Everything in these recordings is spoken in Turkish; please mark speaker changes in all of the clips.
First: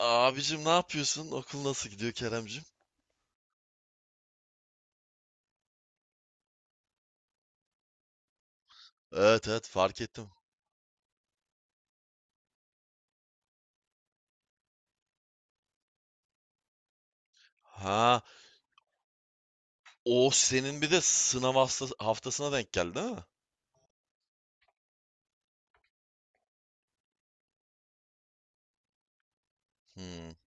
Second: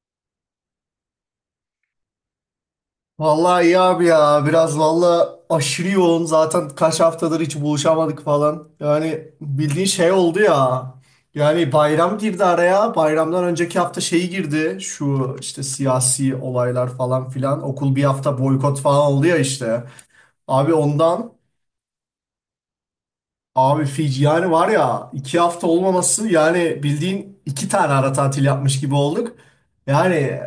Speaker 1: Abicim ne yapıyorsun? Okul nasıl gidiyor Keremcim?
Speaker 2: Vallahi iyi abi ya. Biraz vallahi aşırı yoğun. Zaten kaç haftadır hiç buluşamadık falan. Yani
Speaker 1: Evet evet,
Speaker 2: bildiğin
Speaker 1: fark
Speaker 2: şey
Speaker 1: ettim.
Speaker 2: oldu ya. Yani bayram girdi araya. Bayramdan önceki hafta şeyi girdi. Şu işte siyasi olaylar falan filan. Okul bir
Speaker 1: Ha,
Speaker 2: hafta boykot falan oldu ya işte.
Speaker 1: o
Speaker 2: Abi
Speaker 1: senin bir de
Speaker 2: ondan
Speaker 1: sınav haftasına denk geldi, değil mi?
Speaker 2: Abi Fiji yani var ya iki hafta olmaması yani bildiğin iki tane ara tatil yapmış gibi olduk.
Speaker 1: Hmm,
Speaker 2: Yani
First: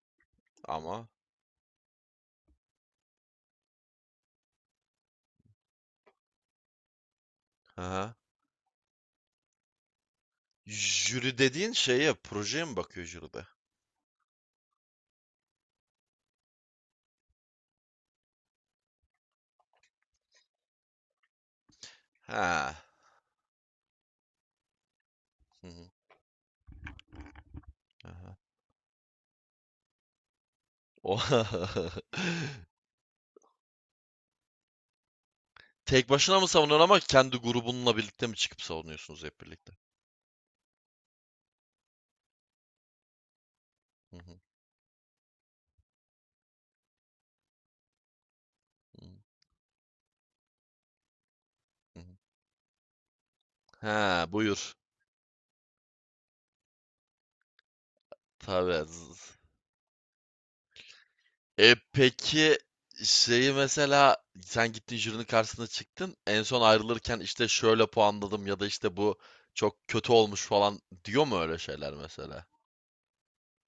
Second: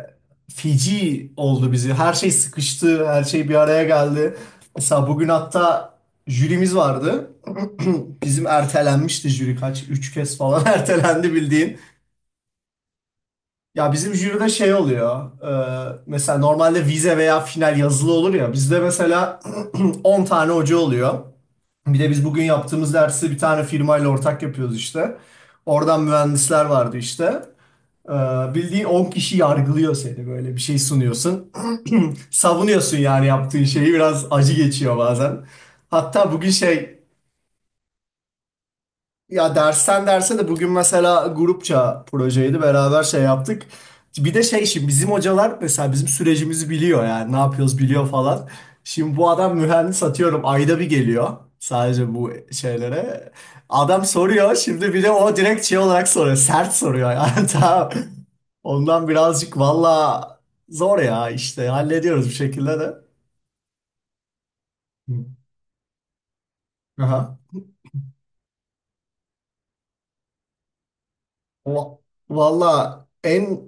Speaker 1: ama.
Speaker 2: Fiji oldu bizi. Her şey sıkıştı. Her şey bir araya geldi. Mesela bugün hatta jürimiz vardı.
Speaker 1: Ha.
Speaker 2: Bizim ertelenmişti jüri kaç? Üç kez falan ertelendi
Speaker 1: Jüri dediğin
Speaker 2: bildiğin.
Speaker 1: şeye, projeye mi bakıyor jüride?
Speaker 2: Ya bizim jüride şey oluyor. Mesela normalde vize veya final yazılı olur ya. Bizde mesela 10 tane hoca oluyor. Bir de biz bugün
Speaker 1: Ha.
Speaker 2: yaptığımız dersi bir tane firmayla ortak yapıyoruz işte.
Speaker 1: Hı hı,
Speaker 2: Oradan mühendisler vardı işte. Ee,
Speaker 1: aha.
Speaker 2: Bildiğin 10 kişi yargılıyor seni, böyle bir şey
Speaker 1: O
Speaker 2: sunuyorsun. Savunuyorsun yani yaptığın şeyi, biraz acı geçiyor bazen.
Speaker 1: Tek
Speaker 2: Hatta
Speaker 1: başına mı
Speaker 2: bugün
Speaker 1: savunuyorsun
Speaker 2: şey
Speaker 1: ama, kendi grubunla birlikte mi çıkıp savunuyorsunuz hep
Speaker 2: ya
Speaker 1: birlikte?
Speaker 2: dersten derse de bugün mesela grupça projeydi, beraber şey yaptık.
Speaker 1: Hı
Speaker 2: Bir
Speaker 1: hı,
Speaker 2: de şey, şimdi bizim hocalar mesela bizim sürecimizi biliyor yani ne yapıyoruz biliyor falan.
Speaker 1: hı hı,
Speaker 2: Şimdi bu adam mühendis, atıyorum ayda bir geliyor
Speaker 1: hı hı.
Speaker 2: sadece bu şeylere. Adam
Speaker 1: Ha,
Speaker 2: soruyor
Speaker 1: buyur.
Speaker 2: şimdi, bir de o direkt şey olarak soruyor, sert soruyor yani tamam.
Speaker 1: Tabii.
Speaker 2: Ondan birazcık valla zor ya, işte
Speaker 1: E,
Speaker 2: hallediyoruz bir
Speaker 1: peki
Speaker 2: şekilde de.
Speaker 1: şeyi mesela, sen gittin
Speaker 2: Hı.
Speaker 1: jürinin karşısına çıktın. En son ayrılırken
Speaker 2: Aha.
Speaker 1: işte şöyle puanladım ya da işte bu çok kötü olmuş falan diyor mu öyle şeyler
Speaker 2: Va-
Speaker 1: mesela?
Speaker 2: Valla en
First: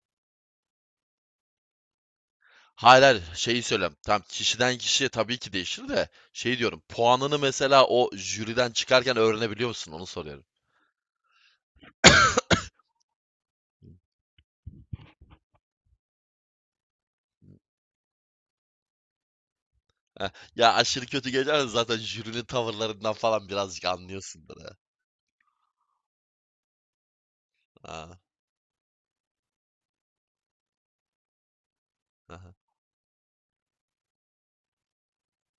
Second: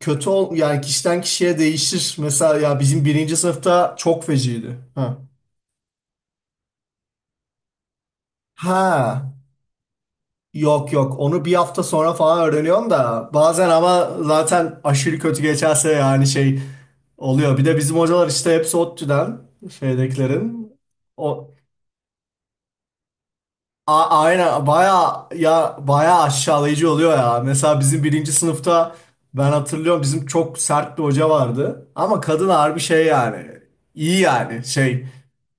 Speaker 2: kötü ol yani kişiden kişiye değişir. Mesela ya
Speaker 1: Hayır
Speaker 2: bizim
Speaker 1: hayır,
Speaker 2: birinci
Speaker 1: şeyi
Speaker 2: sınıfta
Speaker 1: söylem. Tamam,
Speaker 2: çok
Speaker 1: kişiden
Speaker 2: feciydi.
Speaker 1: kişiye
Speaker 2: Ha.
Speaker 1: tabii ki değişir de şey diyorum. Puanını mesela o jüriden çıkarken
Speaker 2: Ha.
Speaker 1: öğrenebiliyor musun? Onu soruyorum.
Speaker 2: Yok yok, onu bir hafta sonra falan öğreniyorsun da bazen, ama zaten aşırı kötü geçerse yani şey oluyor. Bir de bizim hocalar işte hepsi ODTÜ'den
Speaker 1: Heh, ya
Speaker 2: şeydekilerin.
Speaker 1: aşırı kötü
Speaker 2: O,
Speaker 1: geçerse zaten jürinin tavırlarından falan birazcık anlıyorsundur
Speaker 2: Aynen
Speaker 1: ha.
Speaker 2: baya ya baya aşağılayıcı oluyor ya. Mesela bizim
Speaker 1: Ha,
Speaker 2: birinci sınıfta ben hatırlıyorum, bizim çok sert bir hoca vardı. Ama kadın
Speaker 1: aha.
Speaker 2: harbi şey yani iyi yani şey,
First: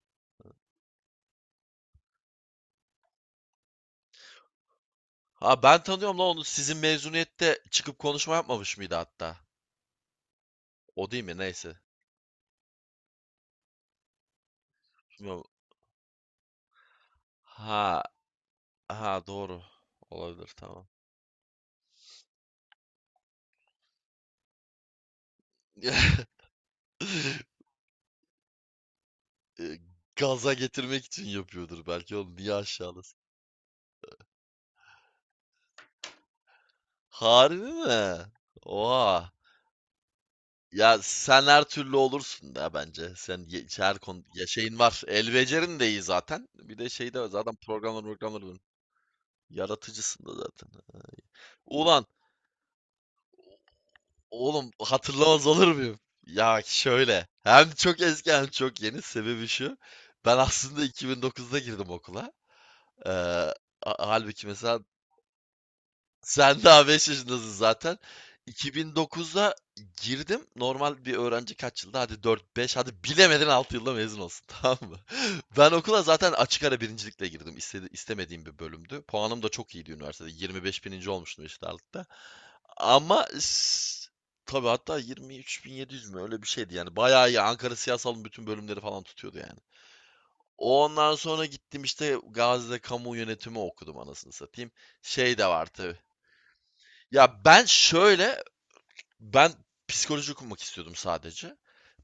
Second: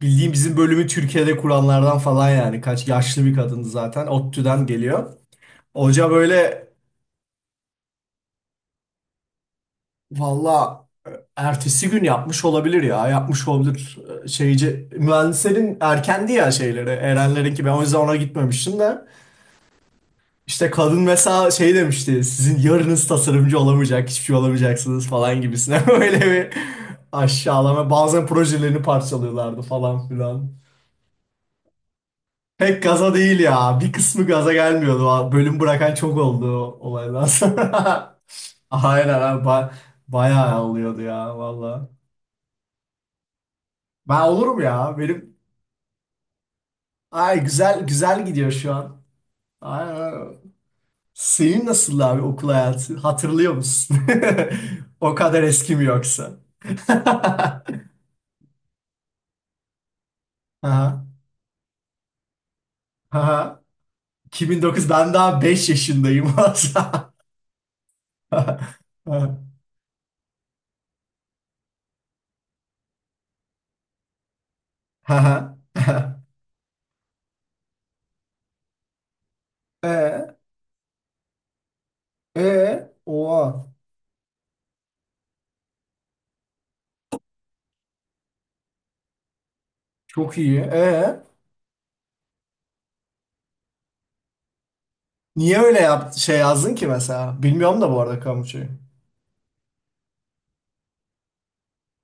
Speaker 2: bildiğim bizim bölümü Türkiye'de kuranlardan falan yani, kaç yaşlı bir kadındı zaten, ODTÜ'den geliyor.
Speaker 1: Ha, ben
Speaker 2: Hoca
Speaker 1: tanıyorum lan onu.
Speaker 2: böyle
Speaker 1: Sizin mezuniyette çıkıp konuşma yapmamış mıydı hatta?
Speaker 2: valla
Speaker 1: O değil mi? Neyse.
Speaker 2: ertesi gün yapmış olabilir ya, yapmış olabilir şeyci
Speaker 1: Bilmiyorum.
Speaker 2: mühendislerin erkendi ya şeyleri, Erenlerinki ben o yüzden
Speaker 1: Ha,
Speaker 2: ona gitmemiştim de.
Speaker 1: ha doğru. Olabilir,
Speaker 2: İşte
Speaker 1: tamam.
Speaker 2: kadın mesela şey demişti. Sizin yarınız tasarımcı olamayacak, hiçbir şey olamayacaksınız falan gibisine. Öyle bir aşağılama. Bazen projelerini parçalıyorlardı
Speaker 1: E,
Speaker 2: falan filan.
Speaker 1: gaza getirmek için yapıyordur belki oğlum. Niye
Speaker 2: Pek gaza
Speaker 1: aşağılasın?
Speaker 2: değil ya. Bir kısmı gaza gelmiyordu. Bölüm bırakan çok oldu o olaydan
Speaker 1: Harbi
Speaker 2: sonra.
Speaker 1: mi?
Speaker 2: Aynen
Speaker 1: Oha.
Speaker 2: abi. Bayağı
Speaker 1: Ya
Speaker 2: oluyordu ya
Speaker 1: sen her
Speaker 2: valla.
Speaker 1: türlü olursun da bence. Sen her
Speaker 2: Ben
Speaker 1: konu ya
Speaker 2: olurum
Speaker 1: şeyin
Speaker 2: ya.
Speaker 1: var. El
Speaker 2: Benim
Speaker 1: becerin de iyi zaten. Bir de şey de var.
Speaker 2: ay
Speaker 1: Zaten
Speaker 2: güzel
Speaker 1: programlar,
Speaker 2: güzel
Speaker 1: programlar
Speaker 2: gidiyor
Speaker 1: var.
Speaker 2: şu an. Ay,
Speaker 1: Yaratıcısın da zaten.
Speaker 2: senin nasıl
Speaker 1: Ulan,
Speaker 2: abi okul hayatı? Hatırlıyor musun?
Speaker 1: oğlum
Speaker 2: O kadar
Speaker 1: hatırlamaz olur
Speaker 2: eski mi
Speaker 1: muyum?
Speaker 2: yoksa?
Speaker 1: Ya şöyle, hem çok eski hem çok yeni, sebebi şu. Ben aslında
Speaker 2: Aha,
Speaker 1: 2009'da girdim okula. Ee, ha-
Speaker 2: aha.
Speaker 1: Halbuki mesela
Speaker 2: 2009 ben daha 5 yaşındayım.
Speaker 1: sen daha 5
Speaker 2: Haha,
Speaker 1: yaşındasın zaten. 2009'da girdim. Normal bir öğrenci kaç yılda? Hadi dört beş, hadi bilemedin 6 yılda mezun olsun tamam mı?
Speaker 2: aha.
Speaker 1: Ben okula
Speaker 2: Aha.
Speaker 1: zaten açık ara birincilikle girdim. İstemediğim bir bölümdü. Puanım da çok iyiydi üniversitede.
Speaker 2: E,
Speaker 1: 25 bininci olmuştum eşit ağırlıkta.
Speaker 2: e,
Speaker 1: Ama
Speaker 2: oha.
Speaker 1: s- tabii hatta 23.700 mü, öyle bir şeydi yani. Bayağı iyi. Ankara Siyasal'ın bütün bölümleri falan tutuyordu yani.
Speaker 2: Çok iyi.
Speaker 1: Ondan
Speaker 2: E,
Speaker 1: sonra gittim işte Gazi'de kamu yönetimi okudum, anasını satayım. Şey de
Speaker 2: niye
Speaker 1: var
Speaker 2: öyle
Speaker 1: tabii.
Speaker 2: yap şey yazdın ki
Speaker 1: Ya
Speaker 2: mesela?
Speaker 1: ben
Speaker 2: Bilmiyorum da bu arada
Speaker 1: şöyle,
Speaker 2: kamuçayı.
Speaker 1: ben psikoloji okumak istiyordum sadece.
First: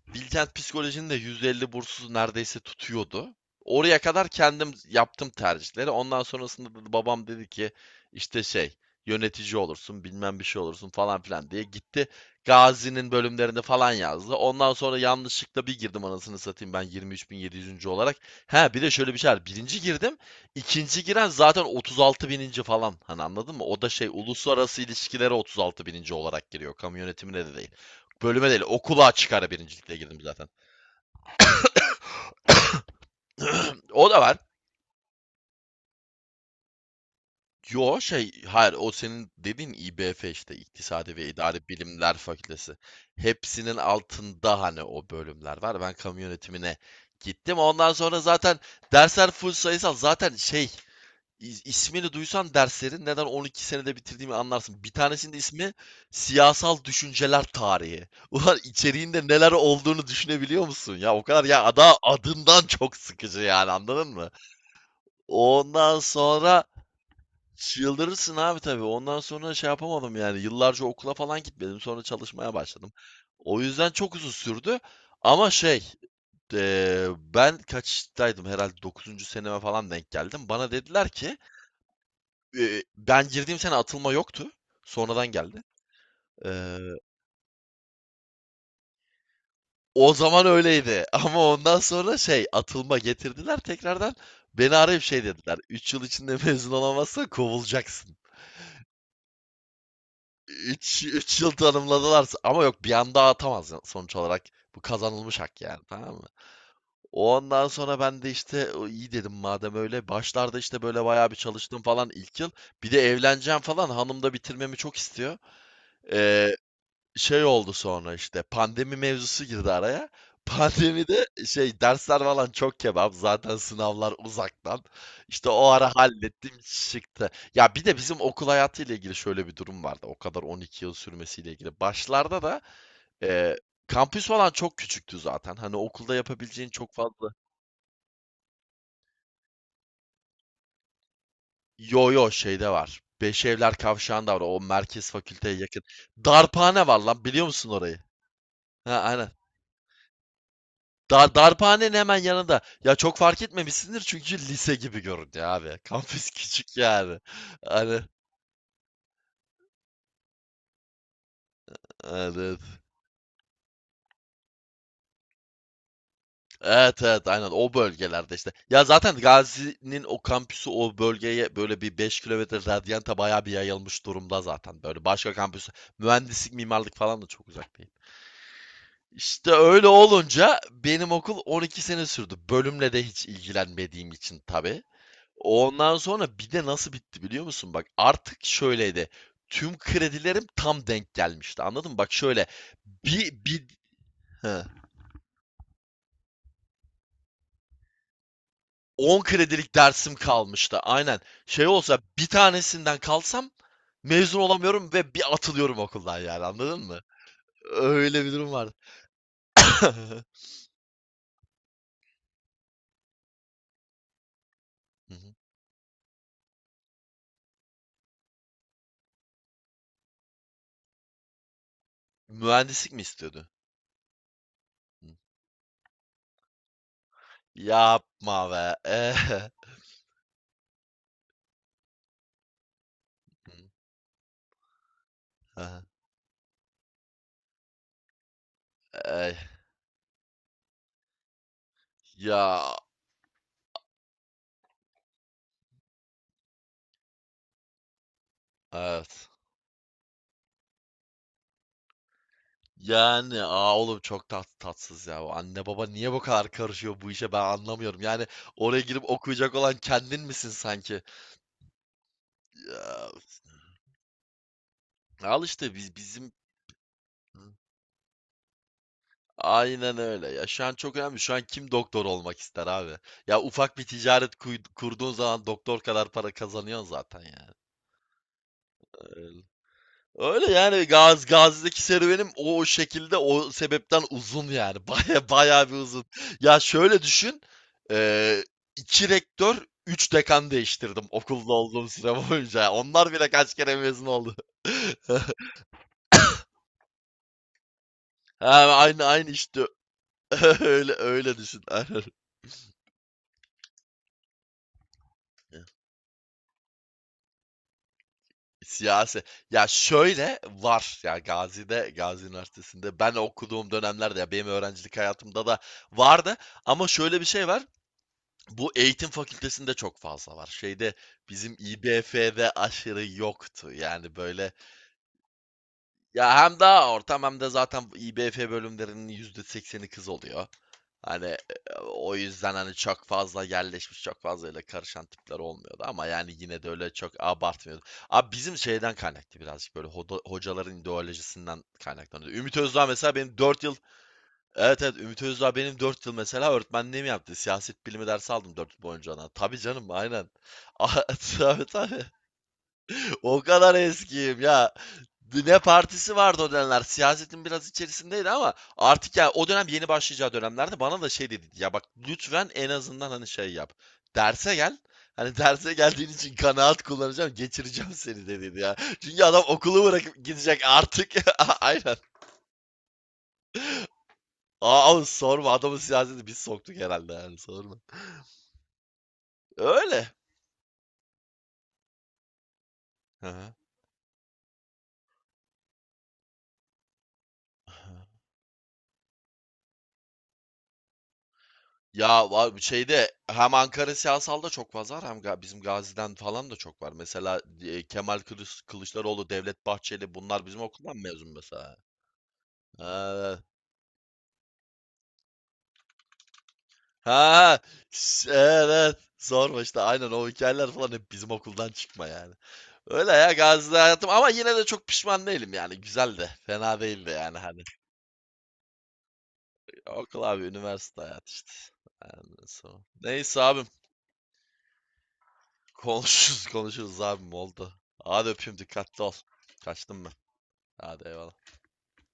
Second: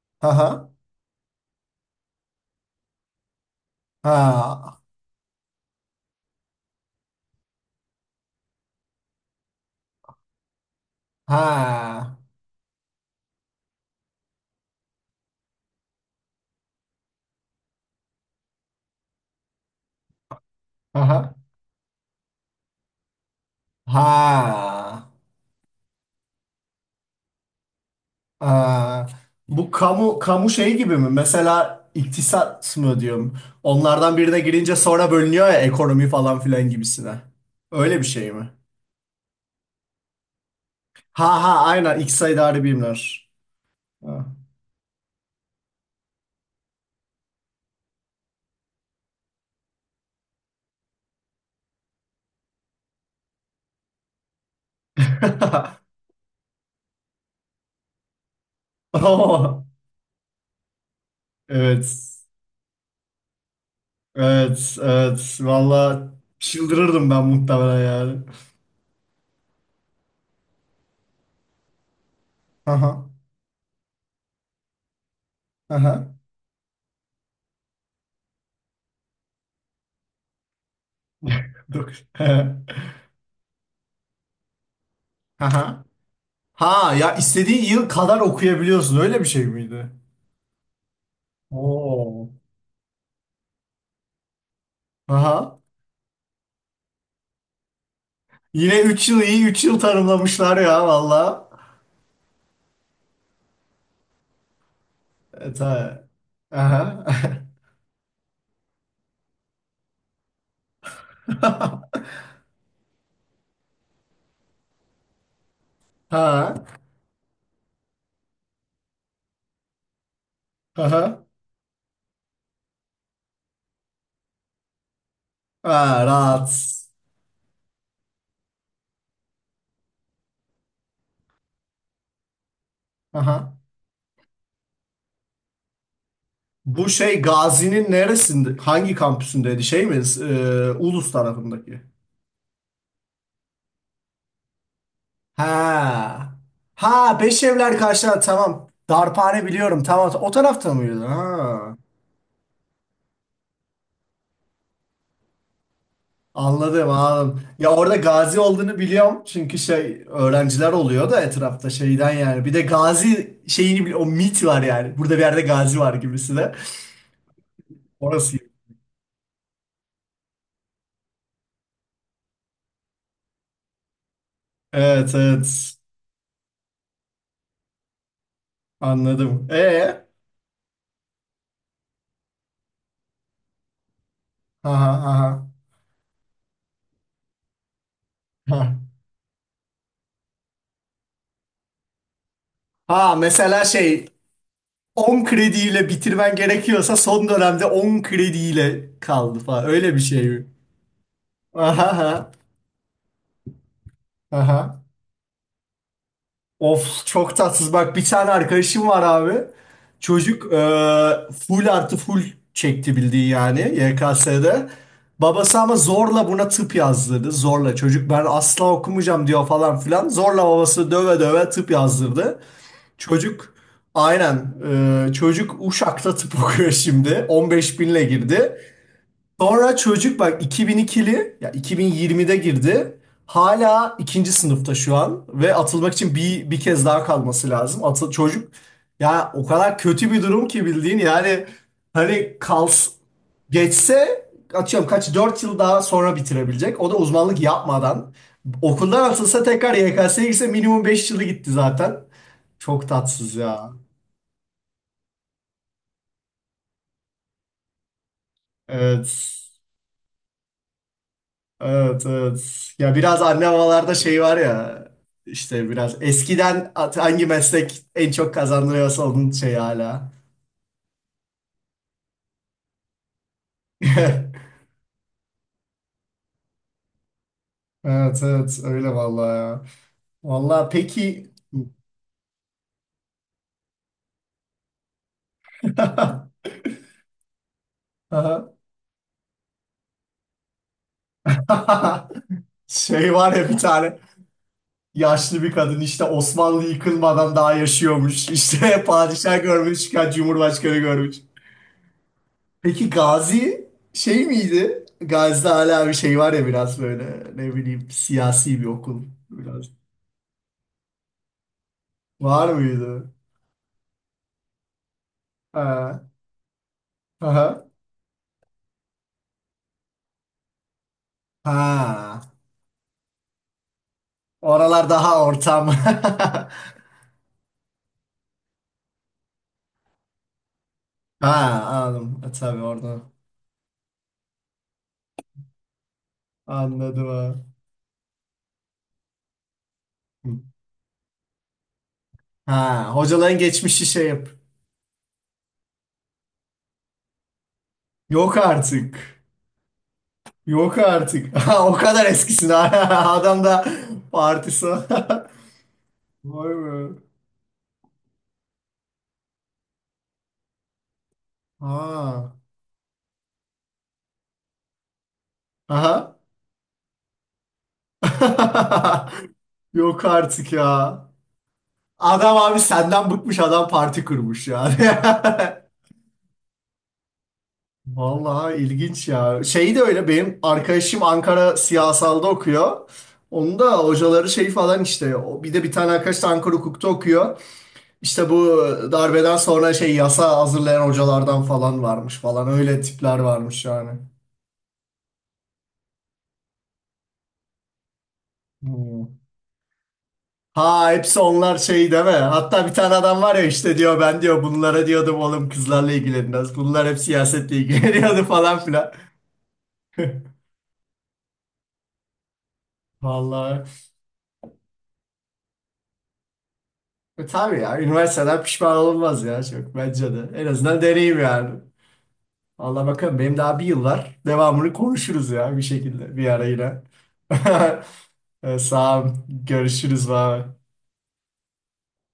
Speaker 1: Bilkent
Speaker 2: Aha.
Speaker 1: Psikoloji'nin de %50 bursu neredeyse tutuyordu. Oraya kadar kendim
Speaker 2: Ha.
Speaker 1: yaptım tercihleri. Ondan sonrasında babam dedi ki işte şey, yönetici olursun bilmem bir şey olursun falan filan diye gitti.
Speaker 2: Ha.
Speaker 1: Gazi'nin bölümlerinde falan yazdı. Ondan sonra yanlışlıkla bir girdim, anasını satayım, ben 23.700. olarak. Ha, bir de şöyle bir şey var. Birinci girdim. İkinci giren
Speaker 2: Aha.
Speaker 1: zaten 36 bininci falan. Hani anladın mı? O da şey, uluslararası
Speaker 2: Ha.
Speaker 1: ilişkilere 36 bininci olarak giriyor. Kamu yönetimine de değil, bölüme değil,
Speaker 2: Aa,
Speaker 1: okula çıkar
Speaker 2: bu
Speaker 1: birincilikle
Speaker 2: kamu
Speaker 1: girdim zaten.
Speaker 2: kamu şey gibi mi? Mesela iktisat mı diyorum?
Speaker 1: O
Speaker 2: Onlardan
Speaker 1: da var.
Speaker 2: birine girince sonra bölünüyor ya ekonomi falan filan gibisine.
Speaker 1: Yo
Speaker 2: Öyle bir şey
Speaker 1: şey,
Speaker 2: mi?
Speaker 1: hayır, o senin dediğin İBF, işte İktisadi ve
Speaker 2: Ha ha
Speaker 1: İdari
Speaker 2: aynen
Speaker 1: Bilimler
Speaker 2: İktisat İdari
Speaker 1: Fakültesi.
Speaker 2: Bilimler.
Speaker 1: Hepsinin
Speaker 2: Ha.
Speaker 1: altında hani o bölümler var. Ben kamu yönetimine gittim. Ondan sonra zaten dersler full sayısal. Zaten şey, ismini duysan derslerin neden 12 senede bitirdiğimi anlarsın. Bir tanesinin de ismi Siyasal Düşünceler Tarihi. Ulan, içeriğinde neler
Speaker 2: Oo,
Speaker 1: olduğunu düşünebiliyor musun? Ya o kadar, ya
Speaker 2: evet.
Speaker 1: adından çok sıkıcı yani, anladın mı?
Speaker 2: Evet, evet.
Speaker 1: Ondan
Speaker 2: Valla
Speaker 1: sonra
Speaker 2: çıldırırdım ben muhtemelen yani.
Speaker 1: çıldırırsın abi tabii. Ondan sonra şey yapamadım yani. Yıllarca okula falan gitmedim. Sonra çalışmaya başladım.
Speaker 2: Aha,
Speaker 1: O yüzden çok uzun sürdü. Ama şey,
Speaker 2: aha.
Speaker 1: ben kaçtaydım, herhalde 9. seneme falan denk geldim. Bana dediler ki,
Speaker 2: Yok.
Speaker 1: ben girdiğim sene atılma yoktu. Sonradan geldi.
Speaker 2: Aha.
Speaker 1: Eee,
Speaker 2: Ha ya istediğin yıl kadar okuyabiliyorsun. Öyle bir şey miydi?
Speaker 1: O zaman öyleydi. Ama ondan sonra
Speaker 2: Oo.
Speaker 1: şey, atılma getirdiler tekrardan. Beni arayıp şey dediler.
Speaker 2: Aha.
Speaker 1: 3 yıl içinde mezun olamazsan kovulacaksın.
Speaker 2: Yine 3 yıl iyi, 3 yıl tarımlamışlar ya
Speaker 1: 3
Speaker 2: valla.
Speaker 1: yıl tanımladılarsa ama, yok bir anda atamaz sonuç olarak. Bu kazanılmış
Speaker 2: Evet
Speaker 1: hak
Speaker 2: ha.
Speaker 1: yani, tamam mı?
Speaker 2: Aha.
Speaker 1: Ondan sonra ben de işte, "O iyi," dedim, "madem öyle." Başlarda işte böyle bayağı bir çalıştım falan ilk yıl. Bir de evleneceğim falan, hanım da bitirmemi çok istiyor.
Speaker 2: Ha.
Speaker 1: Ee, Şey oldu, sonra işte pandemi mevzusu girdi araya.
Speaker 2: Aha.
Speaker 1: Pandemide şey, dersler falan çok kebap. Zaten sınavlar uzaktan. İşte o ara
Speaker 2: Ha, rahat.
Speaker 1: hallettim çıktı. Ya bir de bizim okul hayatıyla ilgili şöyle bir durum vardı. O kadar 12 yıl sürmesiyle ilgili. Başlarda da
Speaker 2: Aha.
Speaker 1: e, kampüs falan çok küçüktü zaten. Hani okulda yapabileceğin
Speaker 2: Bu
Speaker 1: çok
Speaker 2: şey
Speaker 1: fazla.
Speaker 2: Gazi'nin neresinde? Hangi kampüsündeydi? Şey mi? Ulus tarafındaki.
Speaker 1: Yo yo, şeyde var. Beş Evler Kavşağı'nda var. O merkez fakülteye yakın.
Speaker 2: Ha.
Speaker 1: Darphane var
Speaker 2: Ha,
Speaker 1: lan, biliyor musun
Speaker 2: Beşevler
Speaker 1: orayı?
Speaker 2: karşılar, tamam.
Speaker 1: Ha aynen.
Speaker 2: Darphane biliyorum. Tamam. O tarafta mıydı? Ha.
Speaker 1: Darphanenin hemen yanında. Ya çok fark etmemişsindir, çünkü lise gibi göründü abi. Kampüs küçük
Speaker 2: Anladım,
Speaker 1: yani.
Speaker 2: anladım. Ya orada
Speaker 1: Hani
Speaker 2: gazi olduğunu biliyorum. Çünkü şey öğrenciler oluyor da etrafta, şeyden yani. Bir
Speaker 1: evet.
Speaker 2: de gazi şeyini o mit var yani. Burada bir yerde gazi var gibisi de.
Speaker 1: Evet evet, aynen o bölgelerde
Speaker 2: Orası.
Speaker 1: işte. Ya zaten Gazi'nin o kampüsü o bölgeye böyle bir 5 kilometre radyanta bayağı bir yayılmış durumda zaten. Böyle
Speaker 2: Evet,
Speaker 1: başka kampüs,
Speaker 2: evet.
Speaker 1: mühendislik mimarlık falan da çok uzak değil.
Speaker 2: Anladım.
Speaker 1: İşte öyle
Speaker 2: E,
Speaker 1: olunca benim okul 12 sene sürdü. Bölümle de hiç ilgilenmediğim için tabii.
Speaker 2: aha, aha.
Speaker 1: Ondan sonra bir de nasıl bitti biliyor musun? Bak, artık
Speaker 2: Ha.
Speaker 1: şöyleydi. Tüm kredilerim tam denk gelmişti. Anladın mı? Bak şöyle,
Speaker 2: Ha,
Speaker 1: bir, bir
Speaker 2: mesela şey,
Speaker 1: he,
Speaker 2: 10 krediyle bitirmen gerekiyorsa son dönemde 10 krediyle
Speaker 1: 10
Speaker 2: kaldı falan.
Speaker 1: kredilik
Speaker 2: Öyle bir
Speaker 1: dersim
Speaker 2: şey mi?
Speaker 1: kalmıştı. Aynen. Şey
Speaker 2: Aha,
Speaker 1: olsa, bir
Speaker 2: aha.
Speaker 1: tanesinden kalsam mezun
Speaker 2: Aha.
Speaker 1: olamıyorum ve bir atılıyorum okuldan yani. Anladın mı?
Speaker 2: Of, çok tatsız. Bak bir
Speaker 1: Öyle
Speaker 2: tane
Speaker 1: bir durum vardı.
Speaker 2: arkadaşım var abi. Çocuk full artı full çekti bildiği yani, YKS'de.
Speaker 1: Hı hı.
Speaker 2: Babası ama zorla buna tıp yazdırdı. Zorla, çocuk ben asla okumayacağım diyor falan filan. Zorla babası döve döve tıp yazdırdı.
Speaker 1: Mühendislik mi istiyordu?
Speaker 2: Çocuk aynen,
Speaker 1: Hı.
Speaker 2: çocuk Uşak'ta tıp okuyor şimdi. 15 binle
Speaker 1: Yapma
Speaker 2: girdi.
Speaker 1: be. Eh.
Speaker 2: Sonra çocuk bak 2002'li ya 2020'de girdi.
Speaker 1: Hı.
Speaker 2: Hala ikinci sınıfta şu an ve
Speaker 1: Aha.
Speaker 2: atılmak için bir kez daha kalması lazım. Atıl çocuk ya
Speaker 1: Ey.
Speaker 2: o kadar kötü bir durum ki bildiğin yani, hani
Speaker 1: Ya
Speaker 2: geçse, atıyorum kaç 4 yıl daha sonra bitirebilecek. O da uzmanlık yapmadan okuldan
Speaker 1: evet.
Speaker 2: atılsa, tekrar YKS'ye girse minimum 5 yılı gitti zaten. Çok tatsız
Speaker 1: Yani,
Speaker 2: ya.
Speaker 1: oğlum çok tatsız ya. O anne baba niye bu kadar karışıyor bu işe, ben anlamıyorum. Yani oraya girip
Speaker 2: Evet.
Speaker 1: okuyacak olan kendin misin sanki?
Speaker 2: Evet, evet. Ya
Speaker 1: Ya,
Speaker 2: biraz anne babalarda şey var ya
Speaker 1: al
Speaker 2: işte,
Speaker 1: işte biz,
Speaker 2: biraz
Speaker 1: bizim
Speaker 2: eskiden hangi meslek en çok kazandırıyorsa onun şey
Speaker 1: aynen
Speaker 2: hala.
Speaker 1: öyle. Ya şu an çok önemli. Şu an kim doktor olmak ister abi? Ya ufak bir ticaret kurduğun zaman doktor kadar para kazanıyorsun zaten yani.
Speaker 2: Evet, evet. Öyle vallahi ya.
Speaker 1: Öyle
Speaker 2: Vallahi
Speaker 1: yani,
Speaker 2: peki
Speaker 1: Gazi'deki serüvenim o şekilde, o sebepten uzun yani. Baya baya bir uzun. Ya şöyle düşün. eee
Speaker 2: aha.
Speaker 1: iki rektör, üç dekan değiştirdim okulda olduğum süre boyunca. Yani onlar
Speaker 2: Şey
Speaker 1: bile
Speaker 2: var ya,
Speaker 1: kaç
Speaker 2: bir
Speaker 1: kere
Speaker 2: tane
Speaker 1: mezun oldu.
Speaker 2: yaşlı bir kadın işte Osmanlı yıkılmadan daha yaşıyormuş.
Speaker 1: Ha,
Speaker 2: İşte
Speaker 1: aynı aynı
Speaker 2: padişah
Speaker 1: işte.
Speaker 2: görmüş, kaç cumhurbaşkanı
Speaker 1: Öyle
Speaker 2: görmüş.
Speaker 1: öyle düşün. Aynen.
Speaker 2: Peki Gazi şey miydi? Gazi'de hala bir şey var ya, biraz böyle ne bileyim siyasi bir okul
Speaker 1: Siyasi. Ya
Speaker 2: biraz.
Speaker 1: şöyle var ya, Gazi'de, Gazi
Speaker 2: Var
Speaker 1: Üniversitesi'nde
Speaker 2: mıydı?
Speaker 1: ben okuduğum dönemlerde, ya benim öğrencilik hayatımda da
Speaker 2: Ha.
Speaker 1: vardı ama şöyle bir şey var.
Speaker 2: Aha.
Speaker 1: Bu eğitim fakültesinde çok fazla var. Şeyde, bizim
Speaker 2: Ha.
Speaker 1: İBF'de aşırı yoktu. Yani böyle,
Speaker 2: Oralar daha ortam.
Speaker 1: ya hem daha ortam, hem de zaten İBF bölümlerinin %80'i kız oluyor. Hani
Speaker 2: Ha
Speaker 1: o
Speaker 2: anladım. E,
Speaker 1: yüzden
Speaker 2: tabii
Speaker 1: hani çok
Speaker 2: oradan.
Speaker 1: fazla yerleşmiş, çok fazla öyle karışan tipler olmuyordu ama yani yine de öyle
Speaker 2: Anladım
Speaker 1: çok
Speaker 2: ha.
Speaker 1: abartmıyordu. Abi bizim şeyden kaynaklı, birazcık böyle hocaların ideolojisinden kaynaklanıyordu. Ümit Özdağ
Speaker 2: Ha,
Speaker 1: mesela
Speaker 2: hocaların
Speaker 1: benim 4 yıl.
Speaker 2: geçmişi şey yap.
Speaker 1: Evet evet. Ümit Özdağ benim 4 yıl mesela öğretmenliğimi yaptı. Siyaset bilimi dersi
Speaker 2: Yok
Speaker 1: aldım 4 yıl boyunca
Speaker 2: artık.
Speaker 1: ona. Tabii canım, aynen.
Speaker 2: Yok
Speaker 1: Ah,
Speaker 2: artık.
Speaker 1: tabii
Speaker 2: Ha, o
Speaker 1: tabii.
Speaker 2: kadar eskisin.
Speaker 1: O
Speaker 2: Adam da
Speaker 1: kadar eskiyim
Speaker 2: partisi.
Speaker 1: ya. Ne partisi vardı o
Speaker 2: Vay
Speaker 1: dönemler.
Speaker 2: be.
Speaker 1: Siyasetin biraz içerisindeydi ama artık, ya o dönem yeni başlayacağı dönemlerde bana da şey dedi. Ya bak,
Speaker 2: Ha.
Speaker 1: lütfen en azından hani şey yap. Derse gel. Hani derse geldiğin
Speaker 2: Aha.
Speaker 1: için kanaat kullanacağım, geçireceğim seni, de dedi ya. Çünkü adam okulu
Speaker 2: Yok
Speaker 1: bırakıp
Speaker 2: artık
Speaker 1: gidecek
Speaker 2: ya.
Speaker 1: artık. Aynen.
Speaker 2: Adam abi senden bıkmış, adam parti kurmuş yani.
Speaker 1: Aa abi sorma, adamın siyaseti biz soktuk herhalde yani, sorma.
Speaker 2: Vallahi ilginç ya. Şey de öyle,
Speaker 1: Öyle.
Speaker 2: benim arkadaşım Ankara siyasalda okuyor.
Speaker 1: Hı hı.
Speaker 2: Onun da hocaları şey falan işte. O- Bir de bir tane arkadaş da Ankara hukukta okuyor. İşte bu darbeden sonra şey, yasa hazırlayan hocalardan falan varmış
Speaker 1: Ya
Speaker 2: falan.
Speaker 1: var
Speaker 2: Öyle
Speaker 1: şeyde,
Speaker 2: tipler
Speaker 1: hem
Speaker 2: varmış yani.
Speaker 1: Ankara siyasalda çok fazla var, hem bizim Gazi'den falan da çok var. Mesela
Speaker 2: Hmm.
Speaker 1: Kılıçdaroğlu, Devlet Bahçeli bunlar bizim
Speaker 2: Ha
Speaker 1: okuldan
Speaker 2: hepsi
Speaker 1: mezun
Speaker 2: onlar
Speaker 1: mesela.
Speaker 2: şey değil mi? Hatta bir tane adam var
Speaker 1: Ha,
Speaker 2: ya, işte diyor ben diyor bunlara diyordum oğlum kızlarla ilgilenmez. Bunlar hep siyasetle
Speaker 1: ha,
Speaker 2: ilgileniyordu falan filan.
Speaker 1: evet. Sorma işte, aynen o hikayeler falan hep bizim okuldan çıkma yani. Öyle ya, Gazi'de
Speaker 2: Vallahi.
Speaker 1: hayatım, ama yine de çok pişman değilim yani, güzel de, fena değildi
Speaker 2: E,
Speaker 1: yani
Speaker 2: tabii
Speaker 1: hani.
Speaker 2: ya üniversiteden pişman olunmaz ya çok bence
Speaker 1: Okul
Speaker 2: de.
Speaker 1: abi,
Speaker 2: En azından
Speaker 1: üniversite
Speaker 2: deneyim
Speaker 1: hayatı işte.
Speaker 2: yani.
Speaker 1: Ondan sonra.
Speaker 2: Allah bakalım, benim
Speaker 1: Neyse
Speaker 2: daha bir
Speaker 1: abim.
Speaker 2: yıl var. Devamını konuşuruz ya bir şekilde bir ara
Speaker 1: Konuşuruz
Speaker 2: yine.
Speaker 1: konuşuruz abim, oldu. Hadi öpeyim,
Speaker 2: E,
Speaker 1: dikkatli
Speaker 2: sağ ol.
Speaker 1: ol. Kaçtım
Speaker 2: Görüşürüz
Speaker 1: ben.
Speaker 2: abi.
Speaker 1: Hadi eyvallah.